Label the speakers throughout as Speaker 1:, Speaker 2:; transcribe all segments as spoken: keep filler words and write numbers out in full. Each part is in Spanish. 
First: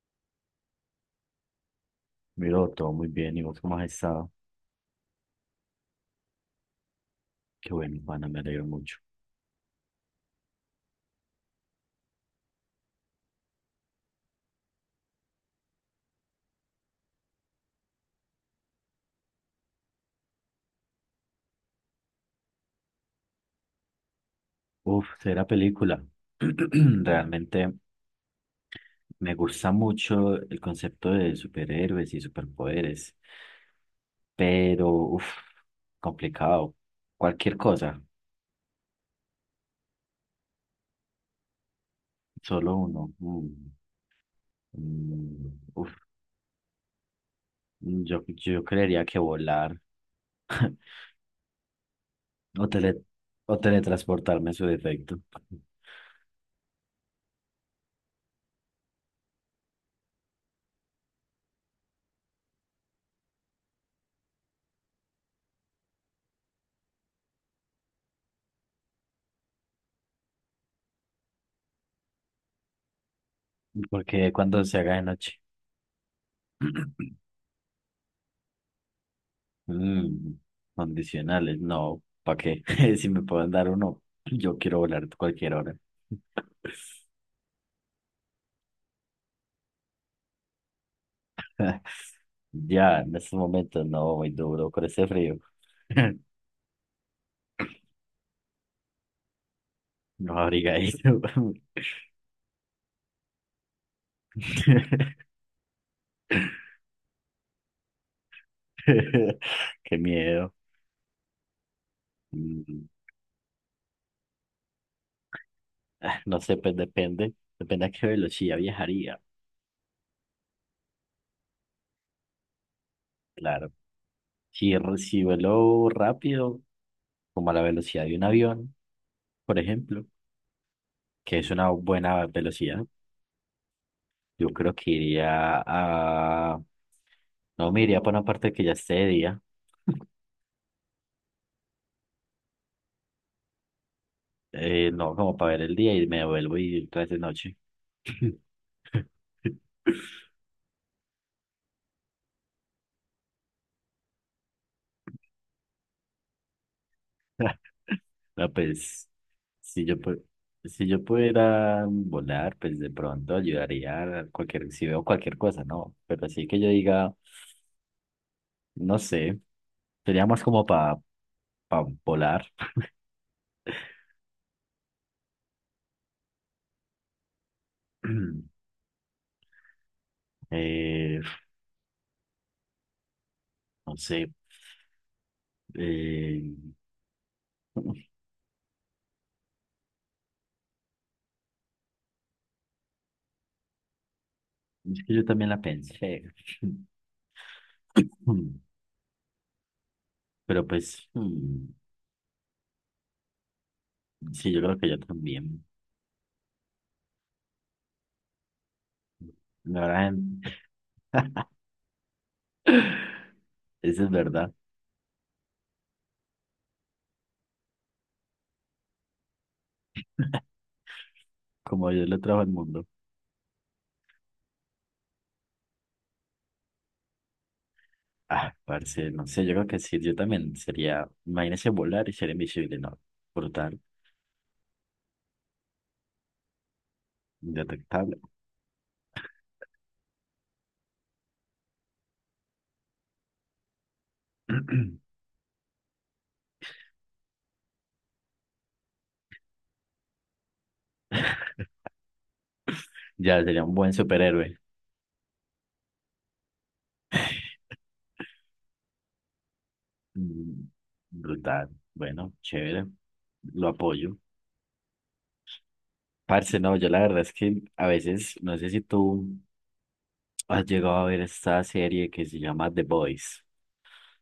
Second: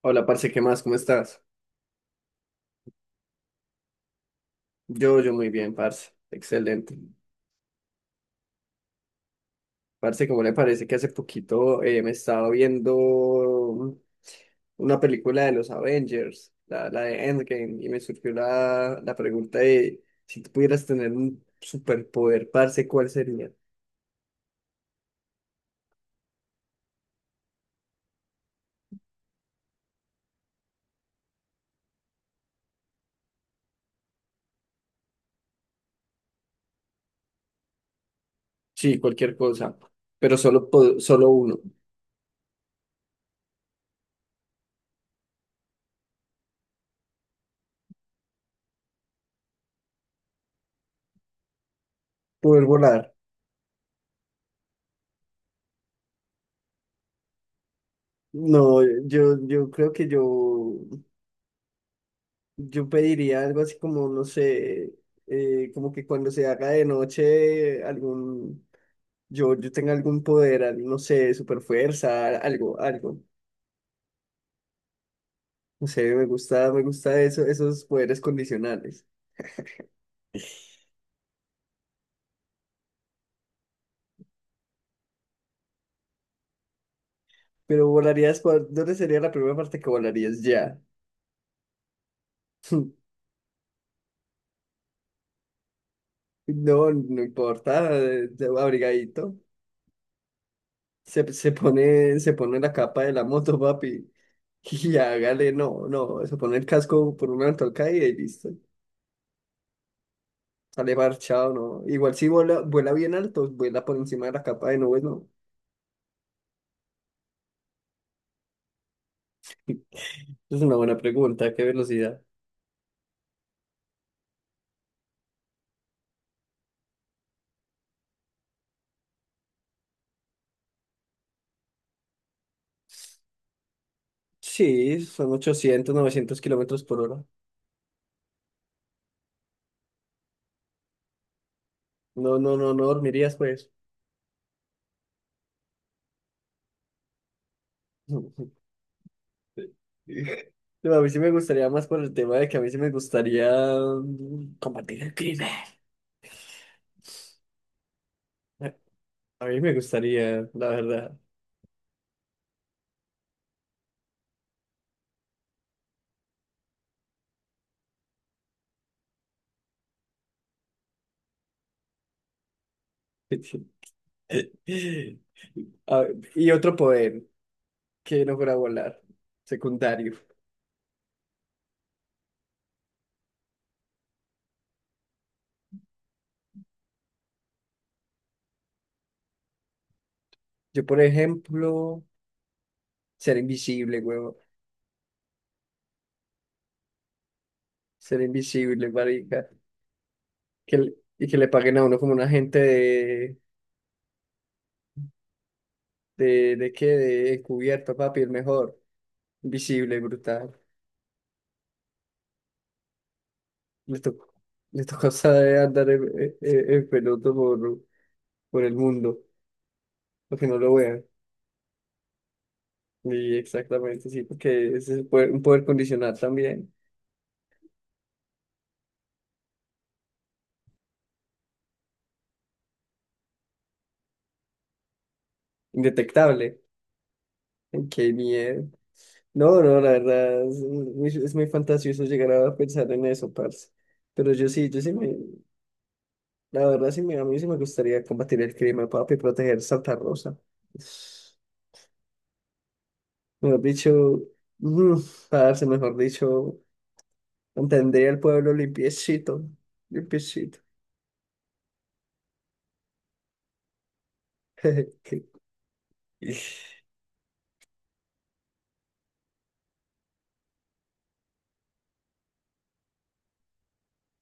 Speaker 1: Hola, parce, ¿qué más? ¿Cómo estás?
Speaker 2: Miro, todo muy bien. ¿Y vos cómo has estado?
Speaker 1: Yo, yo muy bien, parce. Excelente.
Speaker 2: Qué bueno, Juana, me alegro mucho.
Speaker 1: Parce, ¿cómo le parece que hace poquito eh, me estaba viendo una película de los Avengers, la, la de Endgame, y me surgió la, la pregunta de si tú pudieras tener un superpoder, parce, ¿cuál sería?
Speaker 2: Uf, será película. Realmente me gusta mucho el concepto de superhéroes y superpoderes, pero uf, complicado. Cualquier cosa,
Speaker 1: Sí, cualquier cosa, pero solo, po- solo uno.
Speaker 2: solo uno. Mm, mm, uf, yo, yo creería que volar
Speaker 1: Poder
Speaker 2: o, tele,
Speaker 1: volar.
Speaker 2: o teletransportarme en su defecto,
Speaker 1: No, yo, yo creo que yo Yo pediría algo así como, no sé, eh, como que cuando se haga de noche, algún, yo, yo tenga algún poder, al- no sé, super fuerza, algo, algo.
Speaker 2: porque cuando se haga de noche.
Speaker 1: No sé, me gusta, me gusta eso, esos poderes condicionales.
Speaker 2: Mm, condicionales, no, ¿para qué? Si me pueden dar uno, yo quiero volar cualquier hora.
Speaker 1: Pero volarías, ¿cuál- ¿dónde sería la primera parte que volarías ya?
Speaker 2: Ya, en estos momentos no, muy duro con ese frío.
Speaker 1: No, no importa, eh, abrigadito.
Speaker 2: No abrigadito.
Speaker 1: Se, se pone, se pone la capa de la moto, papi. Y hágale, no, no, se pone el casco por una ventolca y listo.
Speaker 2: Qué miedo.
Speaker 1: Sale parchado, ¿no? Igual si vuela,
Speaker 2: Mm,
Speaker 1: vuela bien alto, vuela por encima de la capa de nubes, ¿no?
Speaker 2: ah, No sé, pues depende. Depende a qué velocidad viajaría.
Speaker 1: Es una buena pregunta, ¿qué velocidad?
Speaker 2: Claro. Si, r- si vuelo rápido, como a la velocidad de un avión, por ejemplo, que es una buena velocidad. Yo creo que
Speaker 1: Sí, son
Speaker 2: iría
Speaker 1: ochocientos, novecientos
Speaker 2: a...
Speaker 1: kilómetros por hora.
Speaker 2: No, me iría para una parte que ya esté de día.
Speaker 1: No, no, no, no dormirías, pues.
Speaker 2: Eh, no, como para ver el día y me vuelvo y otra vez de noche.
Speaker 1: No, a mí sí me gustaría más por el tema de que a mí sí me gustaría mm, combatir el crimen.
Speaker 2: No, pues,
Speaker 1: A mí me
Speaker 2: si yo, pu-
Speaker 1: gustaría, la
Speaker 2: si yo
Speaker 1: verdad.
Speaker 2: pudiera volar, pues de pronto ayudaría a cualquier, si veo cualquier cosa, ¿no? Pero así que yo diga, no sé, sería más como para volar.
Speaker 1: A- y otro poder que no fuera volar, secundario.
Speaker 2: Eh, no sé, eh,
Speaker 1: Yo, por ejemplo, ser invisible, huevo.
Speaker 2: Es que yo también la pensé.
Speaker 1: Ser invisible, marica.
Speaker 2: Pero
Speaker 1: Que, le-
Speaker 2: pues,
Speaker 1: y que le
Speaker 2: mm,
Speaker 1: paguen a uno como un agente de...
Speaker 2: sí, yo creo que yo también.
Speaker 1: ¿De, de qué? De encubierto, papi, el mejor.
Speaker 2: La
Speaker 1: Invisible,
Speaker 2: verdad, en-
Speaker 1: brutal. Le
Speaker 2: eso es
Speaker 1: tocó,
Speaker 2: verdad.
Speaker 1: le tocó saber andar en, en- en- en peloto por, por el mundo, porque no lo vean.
Speaker 2: Como Dios lo trajo al mundo.
Speaker 1: Y exactamente, sí, porque ese es el poder- un poder condicional también.
Speaker 2: Ah, parce, no sé, yo creo que sí, yo también sería, imagínese volar y ser invisible, ¿no? Brutal,
Speaker 1: Indetectable. Ay, qué
Speaker 2: indetectable.
Speaker 1: miedo. No, no, la verdad, es muy, es muy fantasioso llegar a pensar en eso, parce. Pero yo sí, yo sí me, La verdad, sí, mira, a mí sí me gustaría combatir el crimen, papi, proteger Santa Rosa.
Speaker 2: Ya
Speaker 1: Mejor
Speaker 2: sería un buen
Speaker 1: dicho,
Speaker 2: superhéroe.
Speaker 1: mm, parce, mejor dicho, mantendría el pueblo limpiecito, limpiecito.
Speaker 2: Mm, Brutal, bueno, chévere, lo apoyo. Parce, no, yo la verdad es que a veces, no sé si tú ¿Has llegado a ver esta serie que se llama The Boys,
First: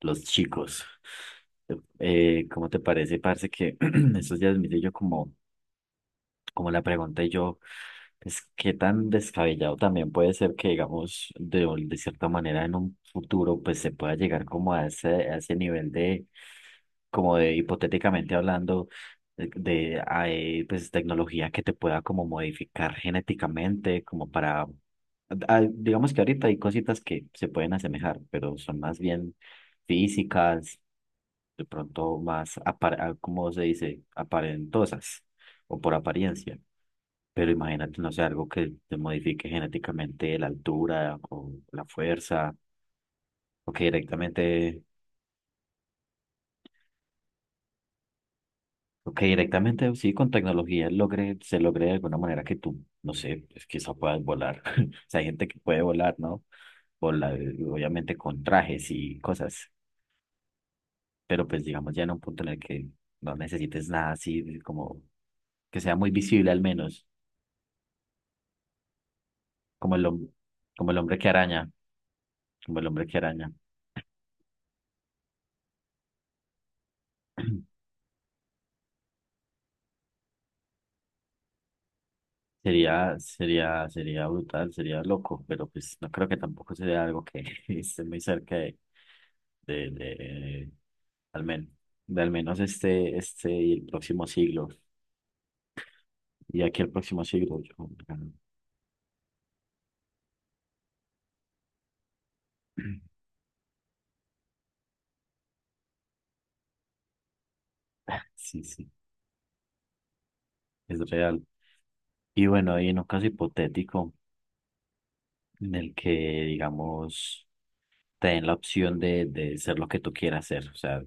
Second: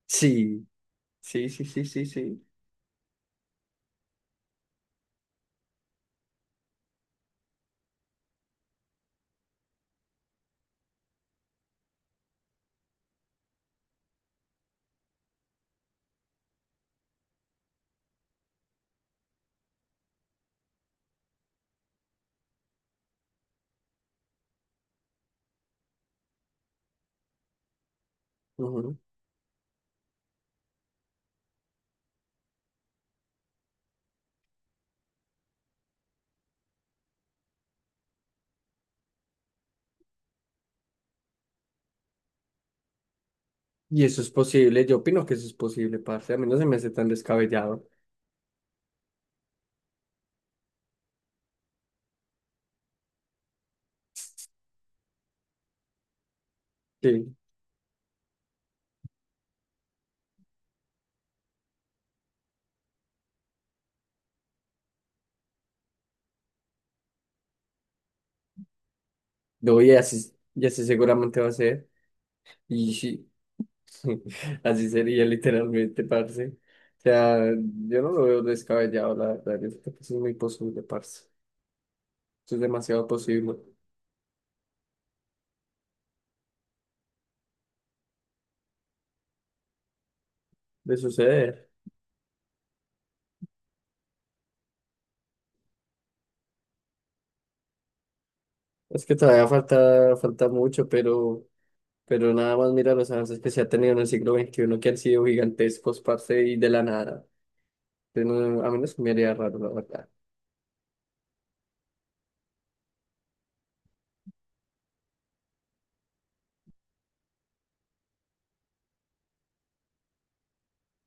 Speaker 2: Los
Speaker 1: Sí,
Speaker 2: Chicos?
Speaker 1: sí, sí, sí, sí, sí.
Speaker 2: Eh, ¿cómo te parece, parce, que estos días miré yo como como le pregunté yo, pues qué tan descabellado también puede ser que, digamos, de, un- de cierta manera en un futuro, pues se pueda llegar como a ese, a ese nivel de, como de hipotéticamente hablando, de, de, hay, pues tecnología que te pueda como modificar genéticamente, como para, ah, digamos que ahorita hay cositas que se pueden asemejar, pero son
Speaker 1: Ujú.
Speaker 2: más bien físicas, de pronto más, apar- ah, ¿cómo se dice? Aparentosas o por apariencia. Pero imagínate, no sé, algo que te modifique genéticamente la altura o la fuerza, o que
Speaker 1: Y eso es
Speaker 2: directamente,
Speaker 1: posible, yo opino que eso es posible, parce. A mí no se me hace tan descabellado.
Speaker 2: o que directamente, sí, con tecnología logre, se logre de alguna manera que tú, no sé, pues quizá puedas volar. O sea, hay gente que puede volar, ¿no?
Speaker 1: Sí,
Speaker 2: Volar, obviamente con trajes y cosas, pero pues digamos ya en un punto en el que no necesites nada así, como que sea muy visible al menos,
Speaker 1: lo voy
Speaker 2: como
Speaker 1: a
Speaker 2: el, hom-
Speaker 1: hacer, y así
Speaker 2: como el hombre que
Speaker 1: seguramente va a
Speaker 2: araña,
Speaker 1: ser.
Speaker 2: como el
Speaker 1: Y
Speaker 2: hombre que
Speaker 1: sí.
Speaker 2: araña.
Speaker 1: Así sería literalmente, parce. O sea, yo no lo veo descabellado, la verdad. Yo creo que eso es muy posible, parce. Eso es demasiado
Speaker 2: Sería,
Speaker 1: posible
Speaker 2: sería, sería brutal, sería loco, pero pues no creo que tampoco sería algo que esté muy cerca de, de, de,
Speaker 1: de
Speaker 2: al
Speaker 1: suceder.
Speaker 2: menos, de al menos este, este y el próximo siglo. Y aquí el próximo siglo, yo,
Speaker 1: Es que todavía falta, falta mucho, pero, pero nada más mira los avances que se ha tenido en el siglo veintiuno que han sido gigantescos, parce, y de la nada. Entonces, no-
Speaker 2: sí,
Speaker 1: a mí no
Speaker 2: sí,
Speaker 1: se me haría raro, la verdad.
Speaker 2: es real. Y bueno, y en un caso hipotético en el que, digamos, te den la opción de, de ser lo que tú quieras ser, o sea,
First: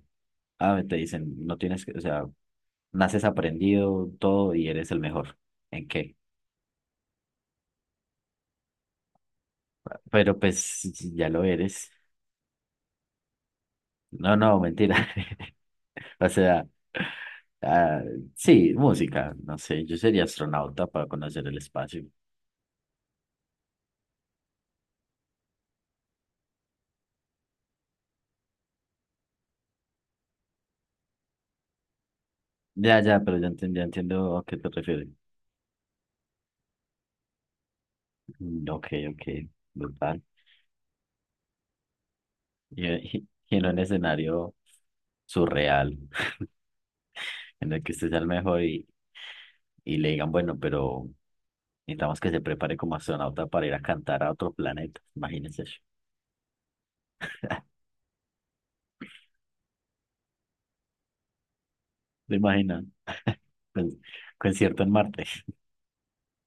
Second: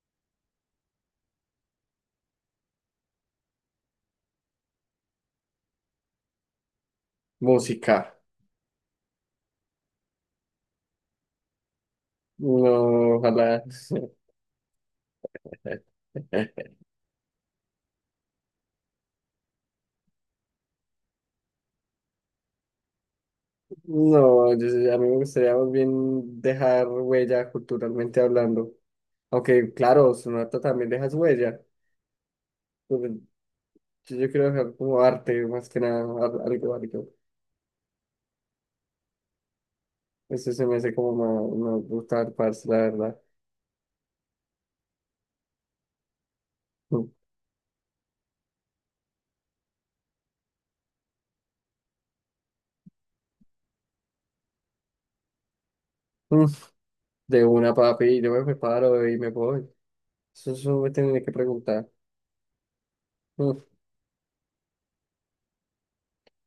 Speaker 2: ah, te dicen, no tienes que, o sea, naces aprendido todo y eres el mejor. ¿En qué?
Speaker 1: Música.
Speaker 2: Pero pues si ya lo eres.
Speaker 1: No, ojalá.
Speaker 2: No, no, mentira. O sea, ah, sí, música, no sé, yo sería astronauta para conocer el espacio.
Speaker 1: No, yo- sé- a mí me gustaría más bien dejar huella culturalmente hablando. Aunque, claro, Sonata también deja su huella. Pues,
Speaker 2: Ya, ya, pero ya, enten- ya
Speaker 1: Yo, yo
Speaker 2: entiendo a
Speaker 1: quiero
Speaker 2: qué te
Speaker 1: dejar como
Speaker 2: refieres.
Speaker 1: arte, más que nada, al- algo, algo.
Speaker 2: Mm, Ok, ok, brutal.
Speaker 1: Eso se me hace como más, más brutal, parce, la
Speaker 2: Y,
Speaker 1: verdad.
Speaker 2: y- y en un escenario surreal,
Speaker 1: Mm,
Speaker 2: en el que usted sea el mejor y, y le digan, bueno, pero necesitamos que se prepare como astronauta para ir a cantar a otro planeta. Imagínense eso.
Speaker 1: mm, de una, papi, yo me preparo y me voy. Eso, eso me tienen que preguntar.
Speaker 2: ¿Te imaginas?
Speaker 1: Mm,
Speaker 2: Con- Concierto en Marte.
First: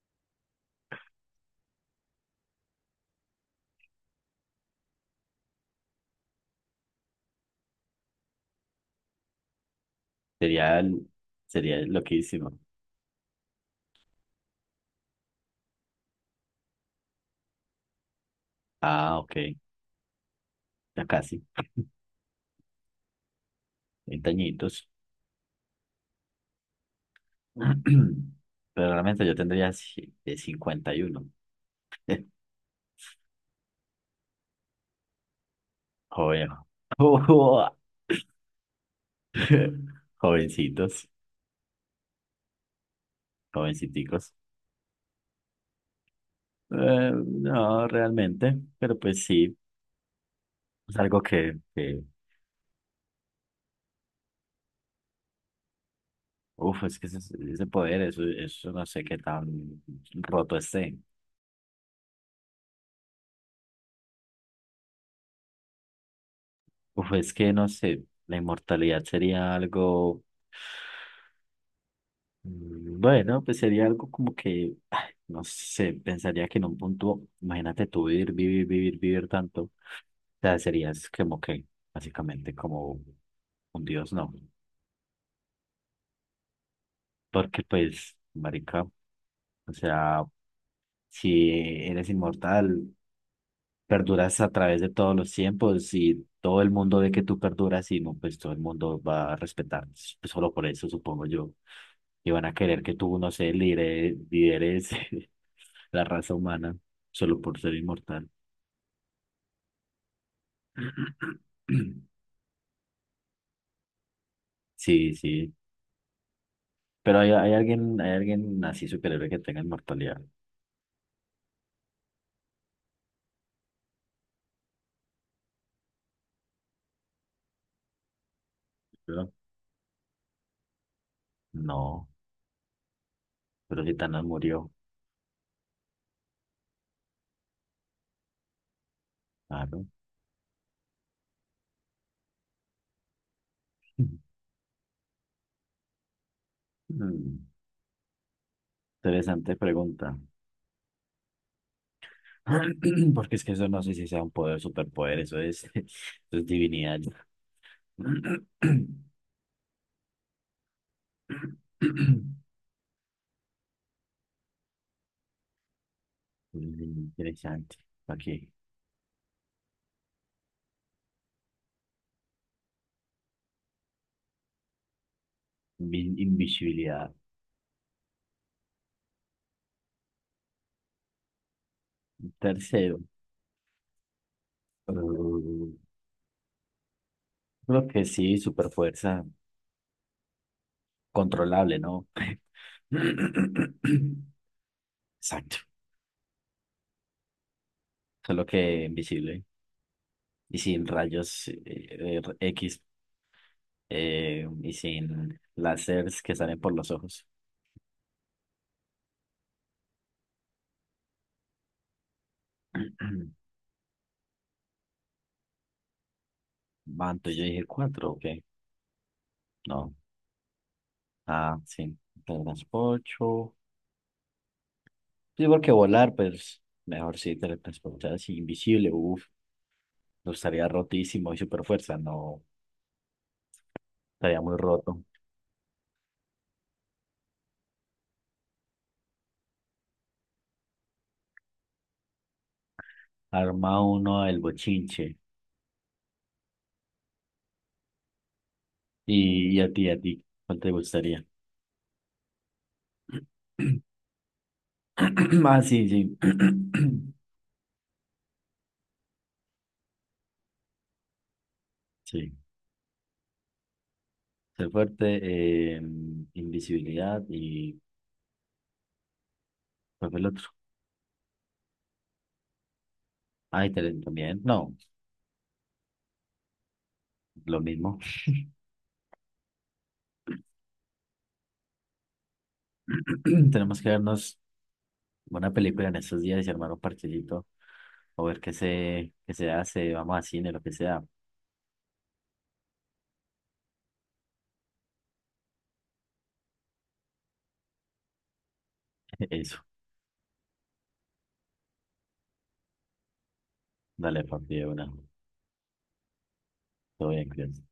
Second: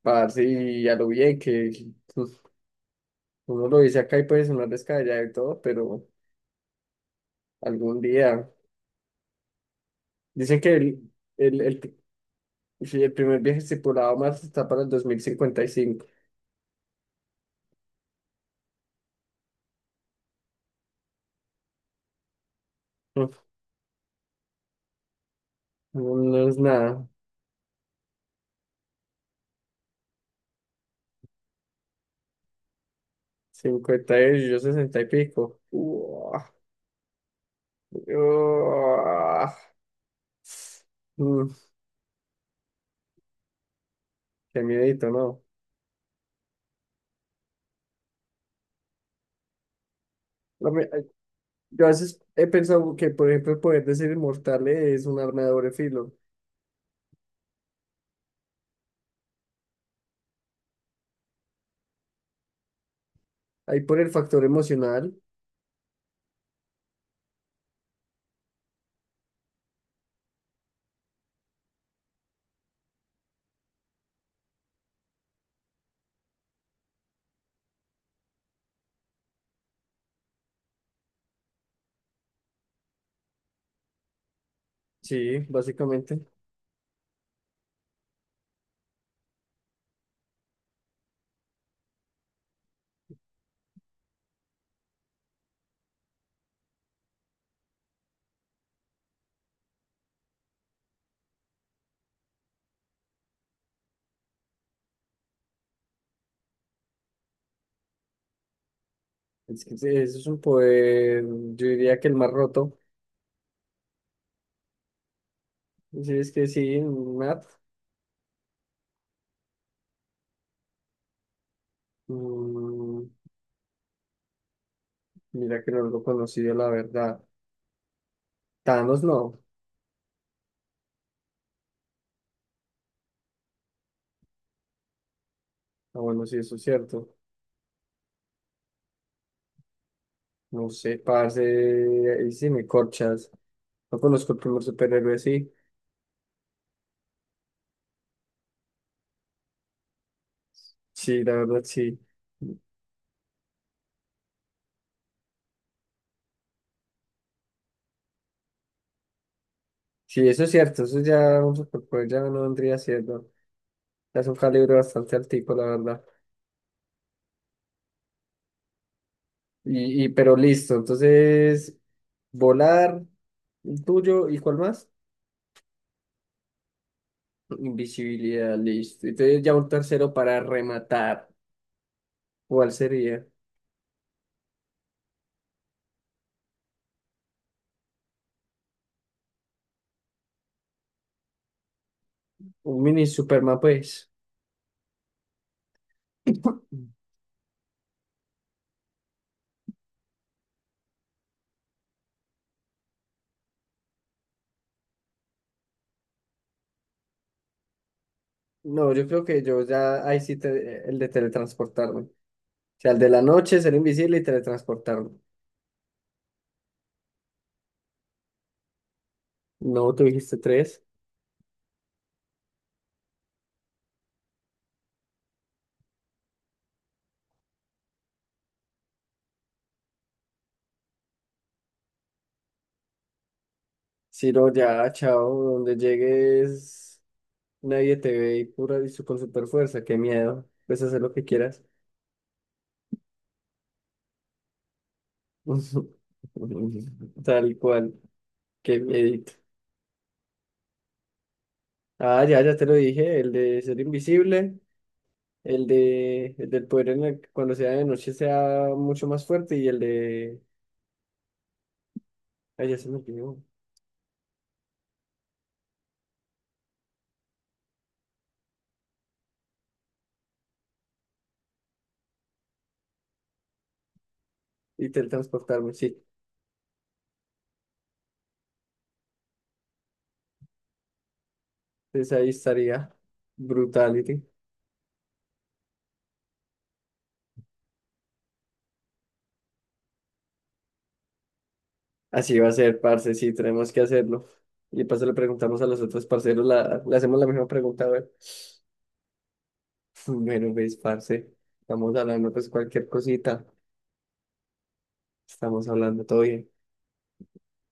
Speaker 1: parce, y a lo bien que mm, uno lo dice acá y puede sonar descabellado y todo, pero algún día. Dicen que
Speaker 2: Sería, el-
Speaker 1: el, el,
Speaker 2: sería
Speaker 1: el,
Speaker 2: loquísimo.
Speaker 1: sí, el primer viaje estipulado a Marte está para el dos mil cincuenta y cinco.
Speaker 2: Ah, ok, ya casi,
Speaker 1: Mm,
Speaker 2: veinte añitos.
Speaker 1: no, no es nada.
Speaker 2: Pero realmente yo tendría ci- eh, cincuenta y uno.
Speaker 1: Cincuenta y yo sesenta y pico. Uah,
Speaker 2: Joven.
Speaker 1: uah.
Speaker 2: Jovencitos,
Speaker 1: Mm,
Speaker 2: jovenciticos.
Speaker 1: qué miedito, ¿no?
Speaker 2: Eh, no, realmente, pero pues sí,
Speaker 1: Lo mi-
Speaker 2: es algo que,
Speaker 1: Yo a
Speaker 2: que
Speaker 1: veces he pensado que, por ejemplo, el poder de ser inmortal es un arma de doble filo.
Speaker 2: uf, es que ese, ese poder, eso, eso no sé qué tan roto esté.
Speaker 1: Ahí por el factor emocional,
Speaker 2: Uf, es que no sé, la inmortalidad sería algo. Mm, Bueno, pues sería algo como que, ay, no sé, pensaría que en un punto, imagínate tú vivir, vivir, vivir, vivir tanto, o sea, serías como que, básicamente como un dios, ¿no?
Speaker 1: sí, básicamente.
Speaker 2: Porque pues, marica, o sea, si eres inmortal, perduras a través de todos los tiempos y todo el mundo ve que tú perduras y no, pues todo el mundo va a respetar. Pues, solo por eso, supongo yo, y van a querer que tú, no sé, lidere- lideres la raza humana solo por ser inmortal.
Speaker 1: Es que sí, eso es un poder, yo diría que el más roto.
Speaker 2: Sí, sí.
Speaker 1: Sí, es que sí,
Speaker 2: Pero hay,
Speaker 1: Matt.
Speaker 2: hay alguien, hay alguien así superhéroe que tenga inmortalidad.
Speaker 1: Mm, mira que no lo conocido, la verdad. Thanos
Speaker 2: ¿Verdad?
Speaker 1: no.
Speaker 2: No, pero si Thanos murió,
Speaker 1: Ah, bueno, sí, eso es cierto.
Speaker 2: claro.
Speaker 1: No sé, parce, ahí sí me corchas. No conozco el primer superhéroe, sí.
Speaker 2: Mm, Interesante pregunta.
Speaker 1: Sí, la verdad, sí.
Speaker 2: Porque es que eso no sé si sea un poder, superpoder, eso es, eso es divinidad.
Speaker 1: Sí, eso es cierto, eso ya un superpoder ya no vendría siendo. Ya es un calibre bastante altico, la verdad.
Speaker 2: Mm, Interesante. Aquí,
Speaker 1: Y, y pero listo, entonces, volar, el tuyo, ¿y cuál más?
Speaker 2: Invi- invisibilidad.
Speaker 1: Invisibilidad, listo. Entonces ya un tercero para rematar. ¿Cuál
Speaker 2: Tercero,
Speaker 1: sería?
Speaker 2: eh, creo que sí, superfuerza controlable, ¿no?
Speaker 1: Un mini Superman, pues.
Speaker 2: Exacto, solo que invisible y sin rayos eh, eh, equis, eh, y sin láseres que salen por los ojos.
Speaker 1: No, yo creo que yo ya, ahí sí, te- el de teletransportarme. Sea, el de la noche, ser invisible y teletransportarme.
Speaker 2: Manto, yo dije cuatro, ok.
Speaker 1: No,
Speaker 2: No.
Speaker 1: tú dijiste tres.
Speaker 2: Ah, sí. Teletransporto. Sí, porque volar, pues mejor sí, teletransporte así, invisible. Uf, no estaría rotísimo y super fuerza. No,
Speaker 1: Si
Speaker 2: estaría
Speaker 1: no,
Speaker 2: muy
Speaker 1: ya,
Speaker 2: roto.
Speaker 1: chao, donde llegues, nadie te ve y pura y su- con super fuerza, qué miedo. Puedes hacer lo que quieras.
Speaker 2: Arma uno el bochinche.
Speaker 1: Tal cual, qué miedito.
Speaker 2: Y, y a ti, a ti, ¿cuál te gustaría?
Speaker 1: Ah, ya, ya te lo dije, el de ser invisible,
Speaker 2: Ah,
Speaker 1: el
Speaker 2: sí, sí.
Speaker 1: de el del poder en el que cuando sea de noche sea mucho más fuerte y el de
Speaker 2: Sí,
Speaker 1: ay, ya se me olvidó.
Speaker 2: ser fuerte, eh, invisibilidad y ¿cuál fue el otro? Ay, tele- también, no,
Speaker 1: Y teletransportarme, sí.
Speaker 2: lo mismo.
Speaker 1: Entonces ahí estaría
Speaker 2: Tenemos que
Speaker 1: brutality.
Speaker 2: darnos buena película en estos días y armar un parchecito o ver qué se, qué se hace, vamos a cine, lo que sea.
Speaker 1: Así va a ser, parce, sí, tenemos que hacerlo. Y paso le preguntamos a los otros parceros, la, le hacemos la misma pregunta, a ver.
Speaker 2: Eso,
Speaker 1: Bueno, pues, parce, estamos hablando, pues, cualquier cosita.
Speaker 2: dale, papi, de una.
Speaker 1: Estamos hablando, todo bien.
Speaker 2: Todo bien, cuídate.